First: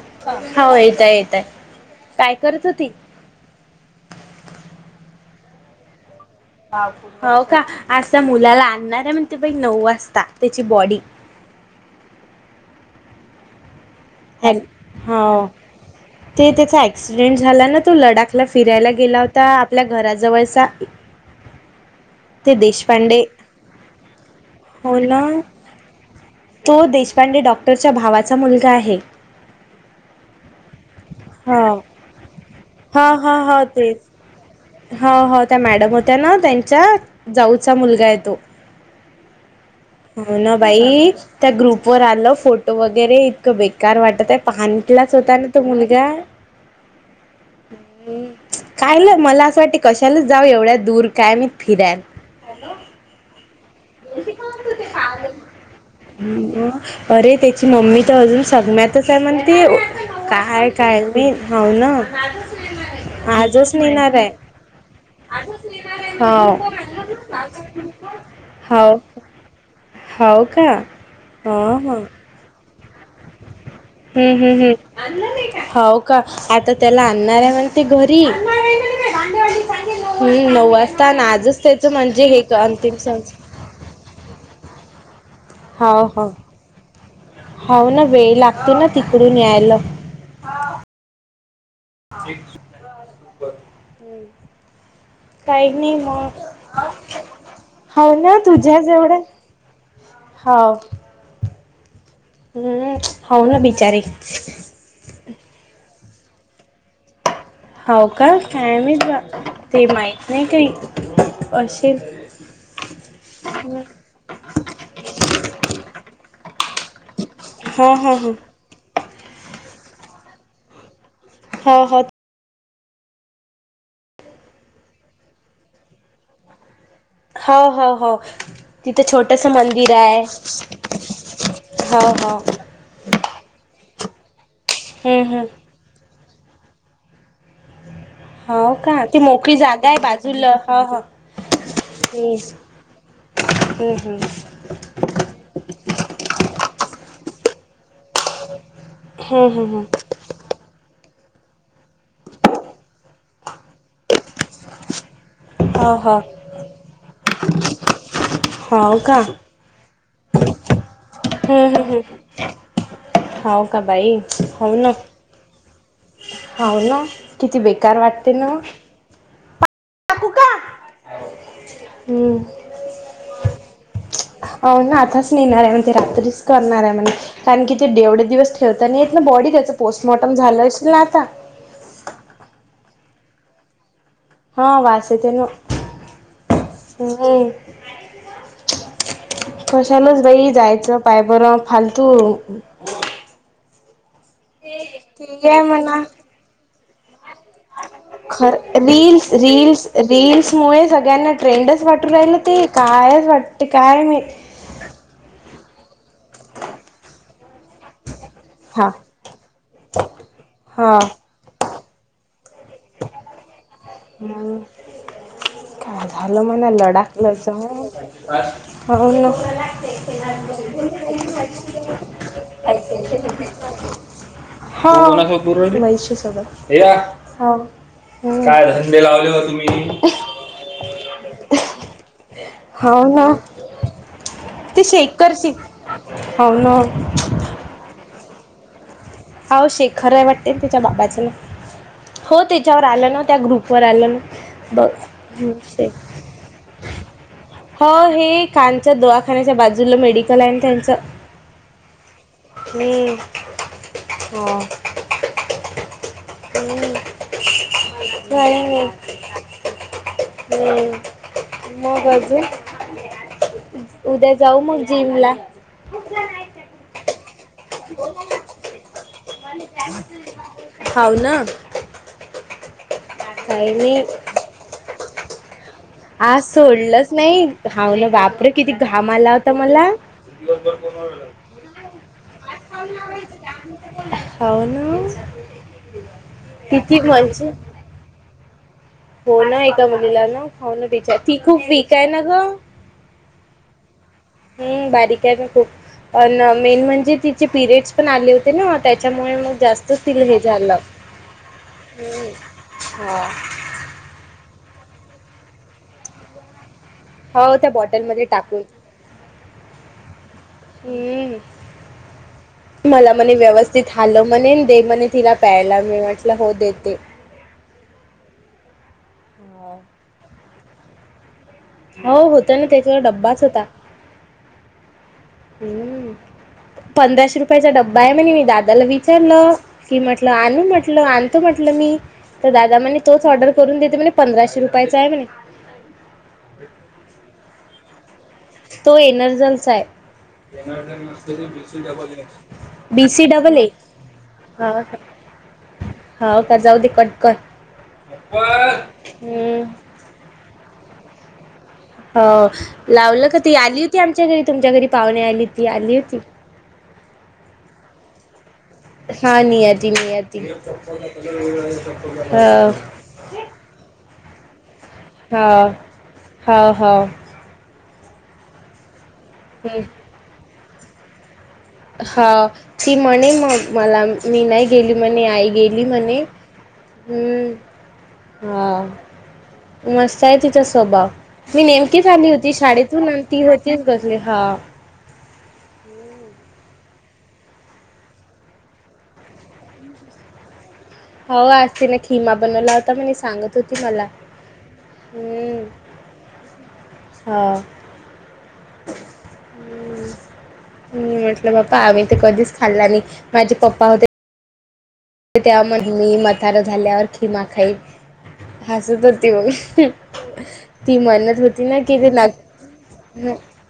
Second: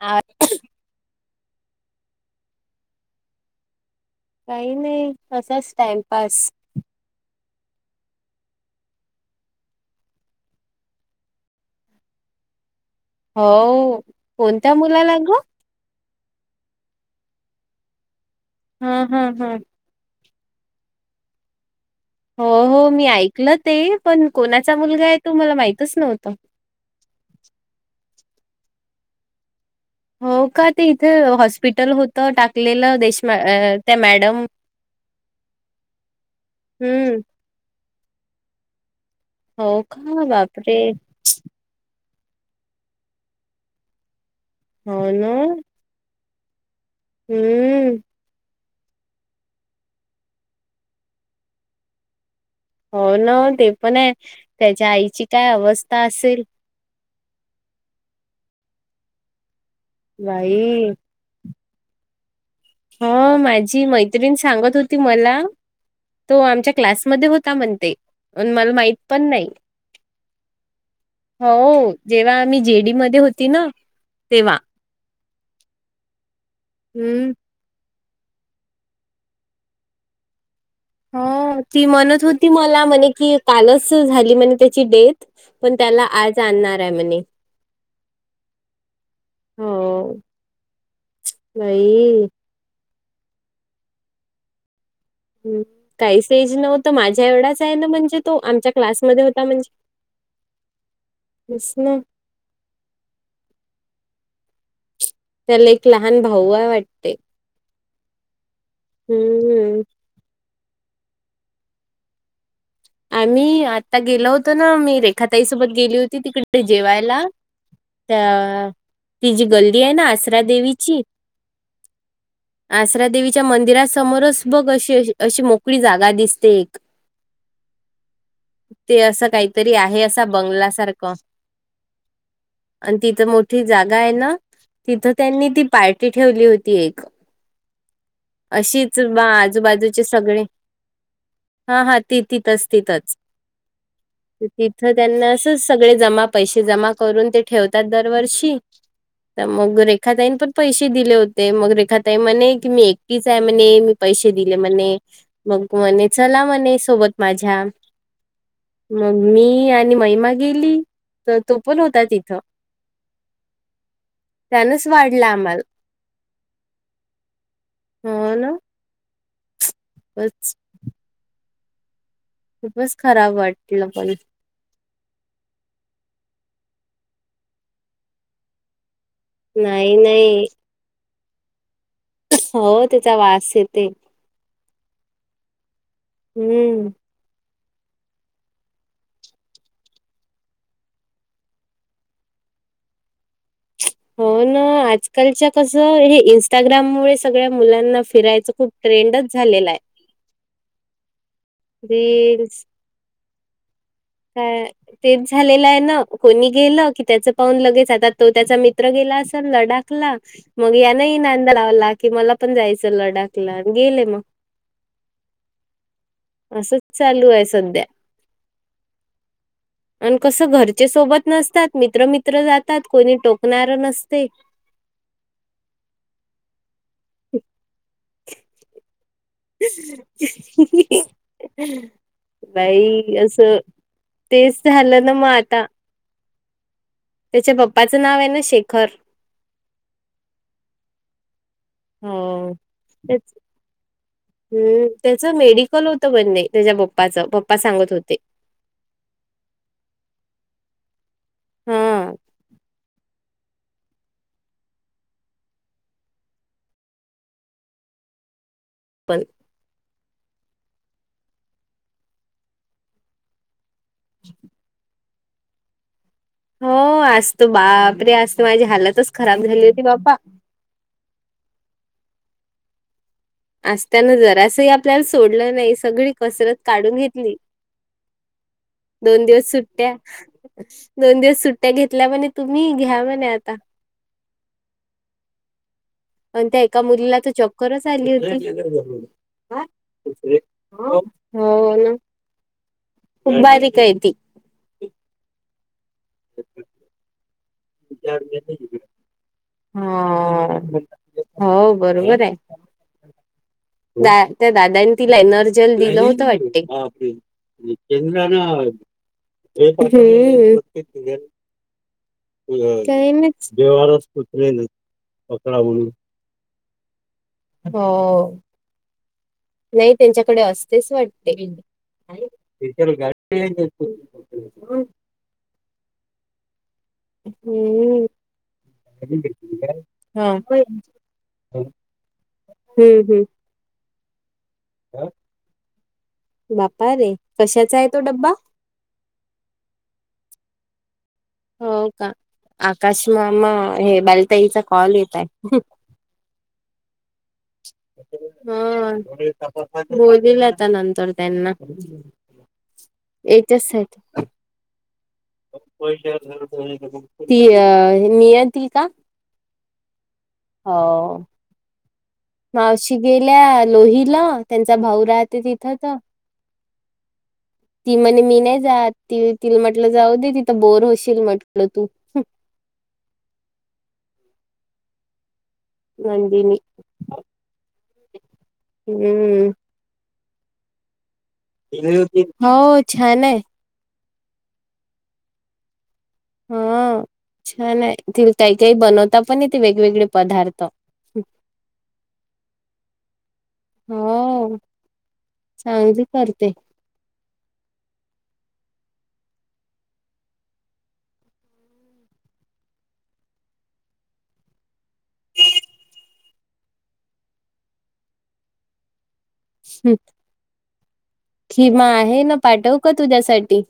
आ हो येतय येतय काय करत होती. काही नाही असाच टाइमपास हो का आज त्या मुलाला आणणार आहे म्हणते बाई नऊ वाजता त्याची बॉडी हो कोणत्या हॅलो मुलाला ग हो ते त्याचा अक्सिडेंट झाला ना तो लडाख आपला फिरायला हा गेला हा होता हा आपल्या घराजवळचा हो ते हो मी देशपांडे ऐकलं ते पण कोणाचा हो मुलगा आहे ना तो मला माहितच नव्हत. तो देशपांडे डॉक्टरच्या भावाचा मुलगा आहे. हो का ते इथे हो हॉस्पिटल होतं टाकलेलं हा देशम हा हो त्या तेच मॅडम हो हो त्या मॅडम होत्या ना त्यांच्या हम्म जाऊचा मुलगा आहे तो. हो का हो ना बापरे बाई त्या ग्रुपवर आलं फोटो वगैरे इतकं बेकार वाटत आहे. पांटलाच होता ना तो मुलगा हम्म ह कायलं मला असं वाटते कशालाच जाऊ एवढ्या दूर काय मी फिराल हो ना ते पण आहे त्याच्या आईची काय अवस्था असेल अरे त्याची मम्मी तर अजून सगम्यातच आहे म्हण ते काय बाई काय हावना हो माझी मैत्रिण सांगत होती मला तो हो आमच्या क्लासमध्ये होता म्हणते मला हो माहित पण नाही हो का ह हो ह तेव्हा आम्ही जेडी मध्ये होती ना हम्म तेव्हा हम्म हम् हो का आता त्याला हम्म आणणार आहे म्हण ते घरी नऊ हो आजच ती त्याच म्हणत म्हणजे हे होती मला अंतिम म्हणे की संस्कार कालच झाली म्हणे त्याची डेथ पण त्याला हाव हाव आज आणणार आहे म्हणे. हाव ना वेळ लागते ना तिकडून यायल नाई [inaudible] हम् हं. काही नाही काहीच मग, एज नव्हतं माझ्या एवढाच आहे हो म्हणजे तो ना आमच्या तुझ्याच एेवढ्या क्लासमध्ये होता म्हणजे हाव [inaudible] हम्म्म होऊ ना बिचारे त्याले एक लहान भाऊ हाय वाटते. होव का काय माहित बा हम्म ते माहीत नाही काही अशेल. आणि आता गेलो होतो आम्ही रेखाताईसोबत गेली होती तिकडे जेवायला. हा हा हा हो त्या ती जी गल्ली आहे ना आसरा देवीची हो होत आसरा देवीच्या मंदिरासमोरच बघ अशी अशी अशी मोकळी जागा दिसते एक हाव हाव हाव - ते तिथं असं छोटस काहीतरी मंदिर आहे हाय, असा बंगला हाव हाव - अन् तिथं मोठी जागा आहे ना, तिथं हम्म हम्म त्यांनी ती पार्टी ठेवली होती एक. हो अशीच का ती बा मोकळी जागा आहे आजूबाजूचे सगळे, बाजूला ह ह हा हा - ति हम्म तिथच तिथच हम्म तिथं त्यांना असच सगळे जमा पैसे जमा करून ते ठेवतात दरवर्षी त हम्म हम्म मग हम्म रेखा ताईनं पण पैसे दिले होते, मग रेखा - ते म्हणे की, मी एकटीच आहे म्हणे, मी पैसे दिले म्हणे, मग हो म्हणे हो चला म्हणे- सोबत माझ्या हो का मग मी आणि महिमा गेली, त तो पण होता तिथं. हाव का बाई, हव न. लांबल हाव न किती बेकार वाटते न उगच हूं खूप खराब वाटलं पण हव ना आताच नेणार आहे म्हणते, ते रात्रीच करणार आहे म्हणे, कारण की ते देवढे दिवस ठेवता नय येत ना बॉडी त्याचं नाही पोस्टमॉर्टम नाही झालं अशील ना आता हो त्याचा वास येते. ह वास येते न. हम्म हम्म्म हं कशालच बाई जायचं पाय बरं फालतू [unintelligible] होणं ठीक आजकालच्या आहे कस म्हणा हे इंस्टाग्राममुळे सगळ्या मुलांना फिरायचं खर खूप ट्रेंडच रील्स झालेला आहे रील्स रील्समुळे, सगळ्यांना ट्रेंडच वाटू राहिलं रील्स ते. कायच वाटते काय माहीत. हं तेच झालेलं हाय ना कोणी गेलं की त्याच पाहून लगेच आतात तो त्याचा हा मित्र गेला असल लडाखला, मग हा यान ही नांदा लावला की मला पण जायचं. लडाखला अन गेले म मग काय झााल म्हणा असंच चालू लडाखला आहे सध्या जाऊन? हाव न अनं कसं, घरचे सोबत नसतात मित्रमित्र जातात कोणी टोकणार नसतय. हो म्हणायशी सोबत होव. हम्म हो बाई ना अस तेच ते झालं न म शेखर श आता हो ना त्याच्या पप्पाचं नाव येन शेखर. हाव शेखर आहे वाटते त्याच्या बाबाचं नावं हो त्याच्यावर आलं ना त्याच त्या ग्रुपवर आलं ना हम्म बघ त्याचं मेडिकल शेखर होतं बणे त्याच्या पप्पाचं पप्प हो हे खानच्या दवाखान्याच्या बाजूला मेडिकल आहे त्यांचं हा हम् ह हूं काय नाय पण हूं मग अजून उद्या जाऊ मग जिम ला हो आज त बापरे आज त माझी हालतच खराब झाली होती बापा हावनं आस नाही त्यानं जरासही आपल्याले सोडलं नाहीस. सगळी आज कसरत काढून सोडलंच घेतली, नाही हाव ना बापरे किती घाम दोन आला दिवस होता मला सुट्ट्या - दोन दिवस सुट्ट्या घेतल्या म्हणे तुम्ही, घ्या म्हणे आता हाव न पण त्या एका मुलीला तर चक्करच आली होती हो ना एका मुलीला ना खाऊन बिच ती खूप वीक आहे ना ग तु बारी कायती हम् बारीक आहे ना खूप प मेन म्हणजे तिचे पिरियड्स पण आले होते ना त्या त्याच्यामुळे मग जास्त ति हे हा झालं हो हा द त्या दादनी तिला एनर्जल दिलं होत वाटते हो त्या केंद्र बॉटलमध्ये ना टाकून व्यवहारतले हम्म. मला म्हणे व्यवस्थित हालव म्हणे न दे म्हणे तिला पकडाव प्यायला मी म्हटलं हो देते. हो नाही त्यांच्याकडे असतेच वाटते हो होत ना त्याच्यावर डब्बाच होता [inaudible] हम्म पंधराशे रुपयाचा डब्बा आहे म्हणे मी दादाला विचारलं की हा म्हटलं आणू हम्म म्हटलं आणतो म्हटलं मी तर दादा म्ह हम्म तोच ऑर्डर करून देते म्हण पंधराशे रुपयाचं आहे म्ह बापा रे कशाचा आहे तो डब्बा तो एनर्जनचा आहे हो का? आकाश बीसी मामा डबल ए हे बालताईचा कॉल येत आहे. होा का जाऊ दे कटक हा बोललाता नंतर त्यांना हो लावलं का ती आली होती याच्याचसाठी आमच्या घरी तुमच्या घरी पाहुणे आली ती आली होती ती अ नियतील का हा नियाची निया त हो मावशी गेल्या लोहीला त्यांचा भाऊ राहते हा तिथं तर हा हा ती म्हणे मी नाही ज ती तिला हम्म. म्हटलं जाऊ दे तिथं बोर होशील म्हटलं तू हा ती म्हणे मग मला मी नाही गेली म्हणे आई गेली बली नंदिनी म्ह हम्म ह मस्त आहे तिचा स्वभाव मी नेमकीच आली हो होती शाळेतून छान आहे ती तेच कसले हा हा छान आहे ति काही काही बनवता पण य तेे वेगवेगळे पदार्थ हो आज त ना खिमा बनवला होता म सांगत होती मला हो चांगली करते होा ् मी म्हटलं बा्पा आम्ही ते कधीच खाल्ला नाही माझे पप्पा होते त्या म्हण मी मथार झाल्यावर खिमा खाईल हसत होती मग ती म्हणत होती ना खिमा की ते आहे ना पाठव का न तुझ्यासाठी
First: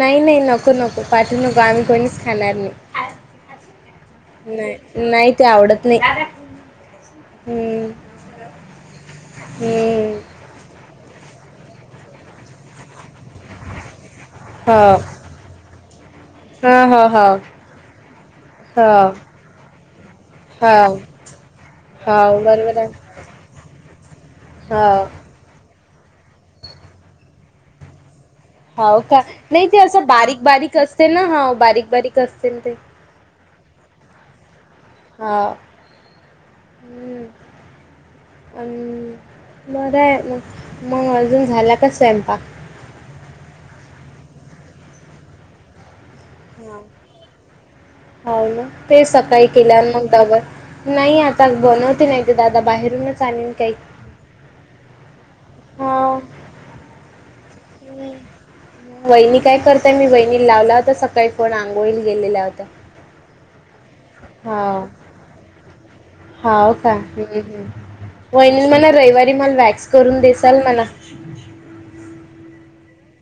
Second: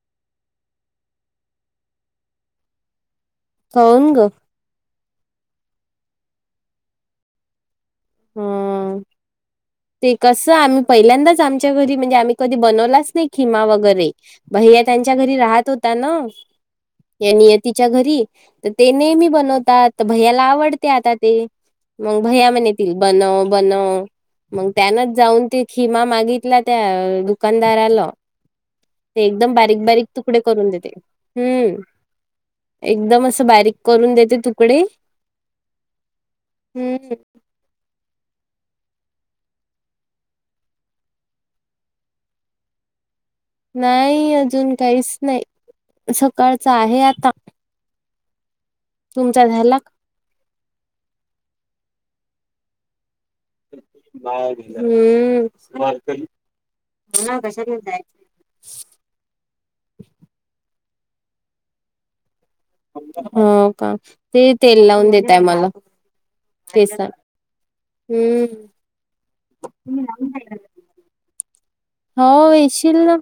नाही नाही नको नको पाठवू नको आम्ही कोणीच खाणार नाही सग नाही नाही ते आवडत नाही. हम्म हम्म ते हम्म कसं आम्ही पहिल्यांदाच आमच्या घरी म्हणजे आम्ही कधी बनवलाच नाही खिमा वगैरे हो भैया त्यांच्या घरी राहत होता न हा हा या नियतीच्या घरी तर ते नेहमी बनवतात भैयाला आवडते हो आता ते मग हो भैया म्हणे बरोबर तील आहे बनव बनव मग हो त्यानच जाऊन ते खिमा मागितला त्या दुकानदाराला हो का ते एकदम नाही ते बारीक असं बारीक तुकडे करून बारीक देते असते ना हो हम्म बारीक बारीक असते ना ते एकदम असं बारीक करून देते तुकडे हां हम्म बरं आहे मग मग अजून झाला का स्वयंपा नाही अजून काहीच नाही सकाळच हा. आहे आता हो ना ते सकाळी तुमचा झाला का? केल्यांतर नाही आता बनवते नाही दादा बाहेरूनच आणेल. हम्म हा [unintelligible] वहिणी काय करताय मी वहिणीला लावला होता सकाळी फोन आंघोळीला गेलेल्या होत्या. हो का ते तेल हा लावून देतय मला हाव का केसात हम्म वहिनी म्हणा रविवारी मला वॅक्स करून देसाल मला हो येेशील ना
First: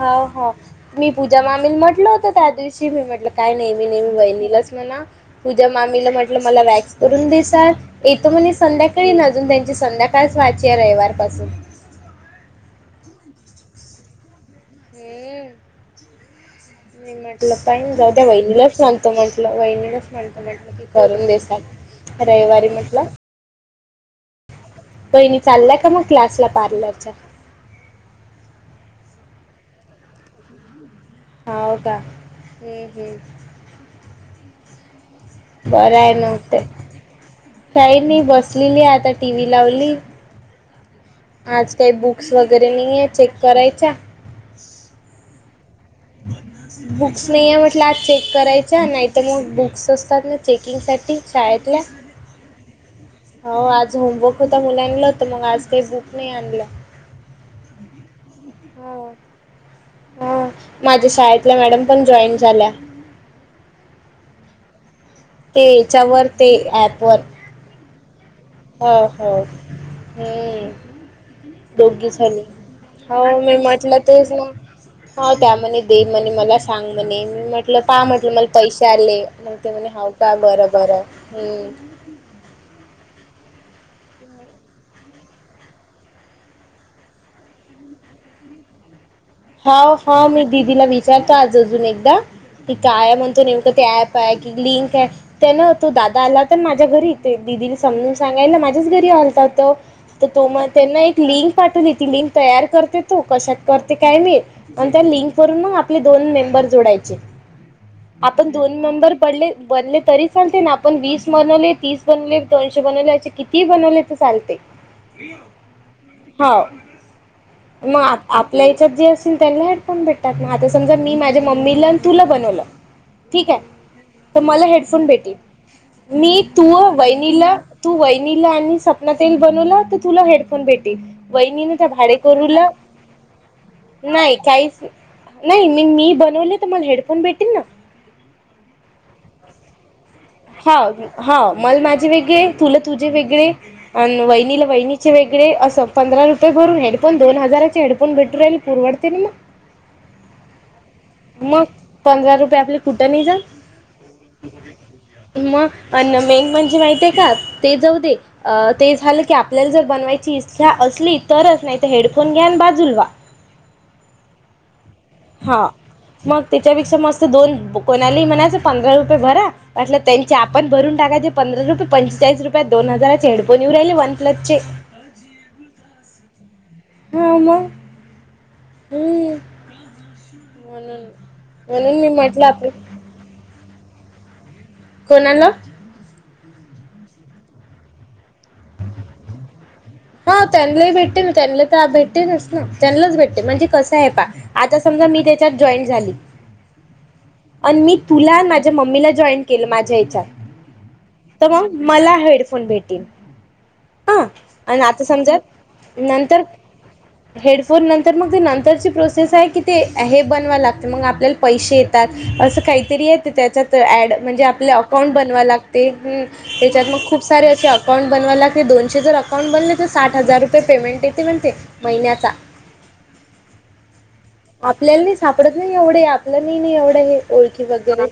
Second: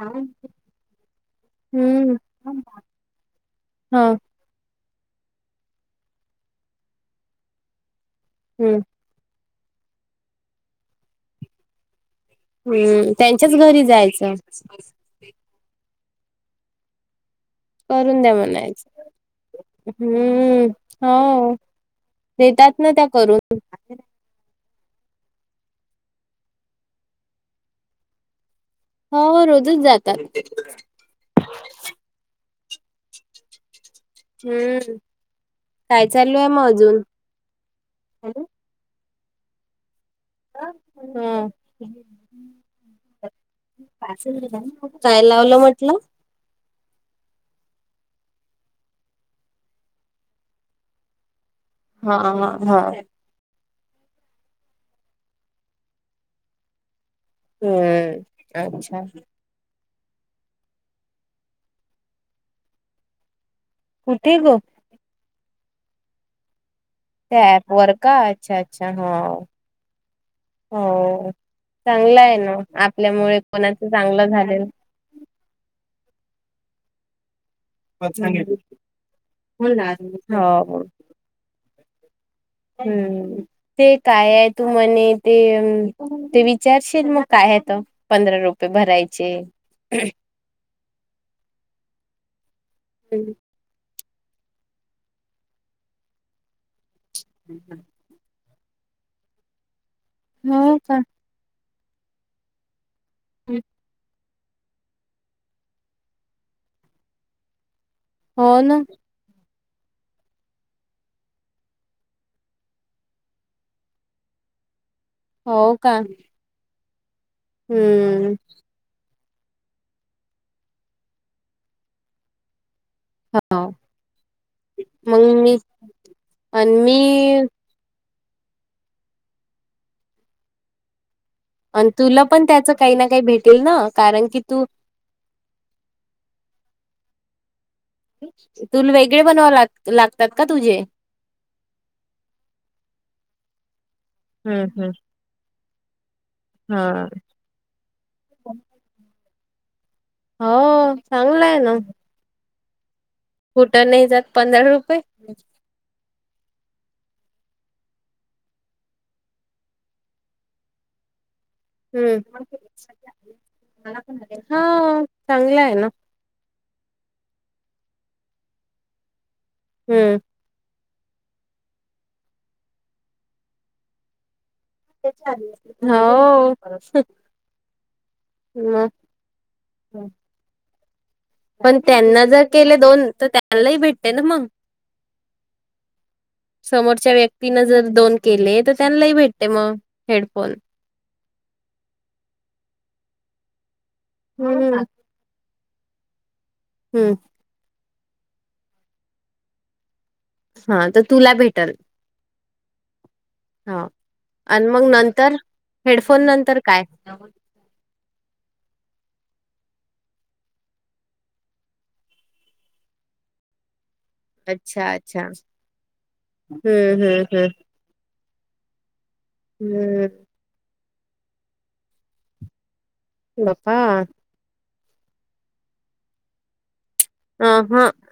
हो हो मी पूजा मामी म्हटलं हम्म होत त्या हा दिवशी मी म्हटलं काय नेहमी हम्म नेहमी वहिणीलाच म्हणा तुझ्या मामीला म्हटलं मला वॅक्स करून देस येतो म्हणे संध्याका तरी अजून त्यांची संध्याकाळच वाची आहे रविवार पासून हम्म त्यांच्याच घरी जायचं. हम्म मी म्हटलं पाहिन जाऊ करून द्या वहिणीलाच म्हणायचं सांगतो म्हंटलं वहिणीलाच म्हणतो हम्म म्हटलं की करून हो देसा रविवारी म्हटलं. ह वहिणी चाललाय का मग क्लास ला पार्लरच्या? हो रोजच जातात. हा का हम्म हम्म हम्म बरं काय आहे चालू नव्हत मग अजून काही नाही हा बसलेली आता टी व्ही लावली आज काही बुक्स वगैरे नाही आहे चेक करायच्या. काय लावलं म्हटलं? [unintelligible] बुक्स नाही आहे म्हटलं आज चेक करायच्या नाहीतर मग बुक्स असतात ना चेकिंगसाठी शाळेतल्या हा हा हा हो आज होमवर्क होता मुलांला होत मग आज काही बुक नाही आणलं. हम् अच्छा हा माझ्या शाळेतल्या मॅडम पण जॉईन झाल्या. कुठे ग? ते याच्यावर ते ऍपवर ऍप वर का अच्छा अच्छा हा हम्म, हो दोघी चांगलं आहे झाली ना आपल्यामुळे हो मी कोणाचं म्हटलं चांगलं तेच ना झालेल हो त्या मणे दे म्हणे मला सांग म्हणे मी म आपलं पहा म्हटलं मला पैसे आले मग ते म्हणे हऊ का बरं हो बरं हम् हम्म ते काय आहे तू म्हणे ते ते विचारशील मग काय आहे त पंधरा रुपये भरायचे होा हा मी दिदीला विचारतो आज अजून एकदा की काय हम्म. म्हणतो नेमकं ते प क लिंक त्या ना तो दादा आला तर माझ्या घरी ददीला समज सांगायला माझ्याच घरी आलता होत तर तो मग हो का त्यांना एक लिंक पाठवली ती लिंक तयार करते त कशात करते काय मी आणि त्या लिंक वरून आपले दोन मेंबर जोडायचे हो आपण दोन ना नंबर पड बनले तरी सांलते ना आपण वीस बनवले तीस बनवले दोनशे बनवले क बनवले तर चालते हो का. हो मग हम्म आपल्या सबजे असतील त्यांना हेडफोन भेटतात ना आता समज मी माझ्या मम्मीला आणि तुला बनवलं. ठीक आहे हो तर मला हेडफोन मग भेटले मी मी तू आणि मी वहिनीला तू वहिनीला आणि सपना ताईला बनवला तर तुला हेडफोन भेटेल. वहिनीने त्या आणि तुला पण भाडेकरूला त्याचं काही ना काही भेटेल ना. कारण नाही की तू काहीच नाही मी मी बनवले तर मला हेडफोन भेटेन ना. तुला वेगळे बनवाव लाग लागतात का तू हा हा मल माझे वेगळे तुल तुझे वेगळे अनं वहिनीला हम्म हम्म वहिनीचे वेगळे असं. पंधरा रुपये भरून हा हेडफोन दोन हजाराचे हेडफोन भेटू राहील पुरवडते ना म. हो चांगलंय ना. पंधरा रुपये आपले कुठं नाही जात. कुठं नाही जात पंधरा रुपये. मग अन् मेन म्हणजे माहितय का ते जाऊ दे. अ ते झालं की आपल्याला जर बनवायची इच्छा असली तरच नाही तर हेडफोन हम्म घ्या आणि बाजूला व्हा हं. हा मग त्याच्यापेक्षा मस्त दोन कोणालाही म्हणायचं पंधरा रुपये भरा. वाटलं हम्म तेंच्या आपण भरून टाकायचे पंधरा रुपये पंचेचाळीस रुपया दोन हजाराचे हेडफोन येऊ राहिले वन प्लसचे. हाव हा मग म. हम्म म्हणून पण म्हणून मी त्यांना जर म्हटलं आपण केले दोन तर त्यांनाही भेटते ना मग. कोणाला? समोरच्या व्यक्तीन जर दोन केले तर त्यांनाही भेटते मग हेडफोन. त्यांलाही भेटे ना त्यांनला तर भेटतिलच ना त्यांलाच भेटते म्हणजे कसं आहे पहा आता हम्म समजा मी ते च्यात जॉईट झाली. हम्म अन मी तुला आणि माझ्या मम्मीला जॉईन केलं माझ्या याच्यात. हा तुला तर मग भेटल मला हेडफोन भेटेन. हा आणि मग नंतर समजा हेडफोन नंतर काय? फोन नंतर मग ते नंतरची प्रोसेस आहे की ते हे बनवावं लागतें मग आपल्याला पैसे ये तात असं काहीतरी आहे त्याच्यात ऍड. म्हणजे आपले अच्छा अकाउंट अच्छा बनवाय लागते त्याच्यात हम्म मग खूप हम्म सारे हम्म असे अकाउंट बनवा लागते. दोनशे जर अकाउंट बनले तर हम्म साठ हजार रुपये पेमेंट येते म्हणते महिन्याचा. बप्पा आपल्याला नाही सापडत नाही एवढं आपल्याला नाही नाही एवढं हे. अ ओळखी ह वगैरे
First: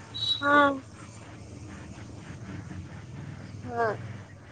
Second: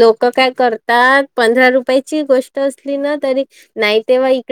लोक काय हा करतात पंधरा रुपयाची गोष्ट असली ना तरी हा नाही तेव्हा ही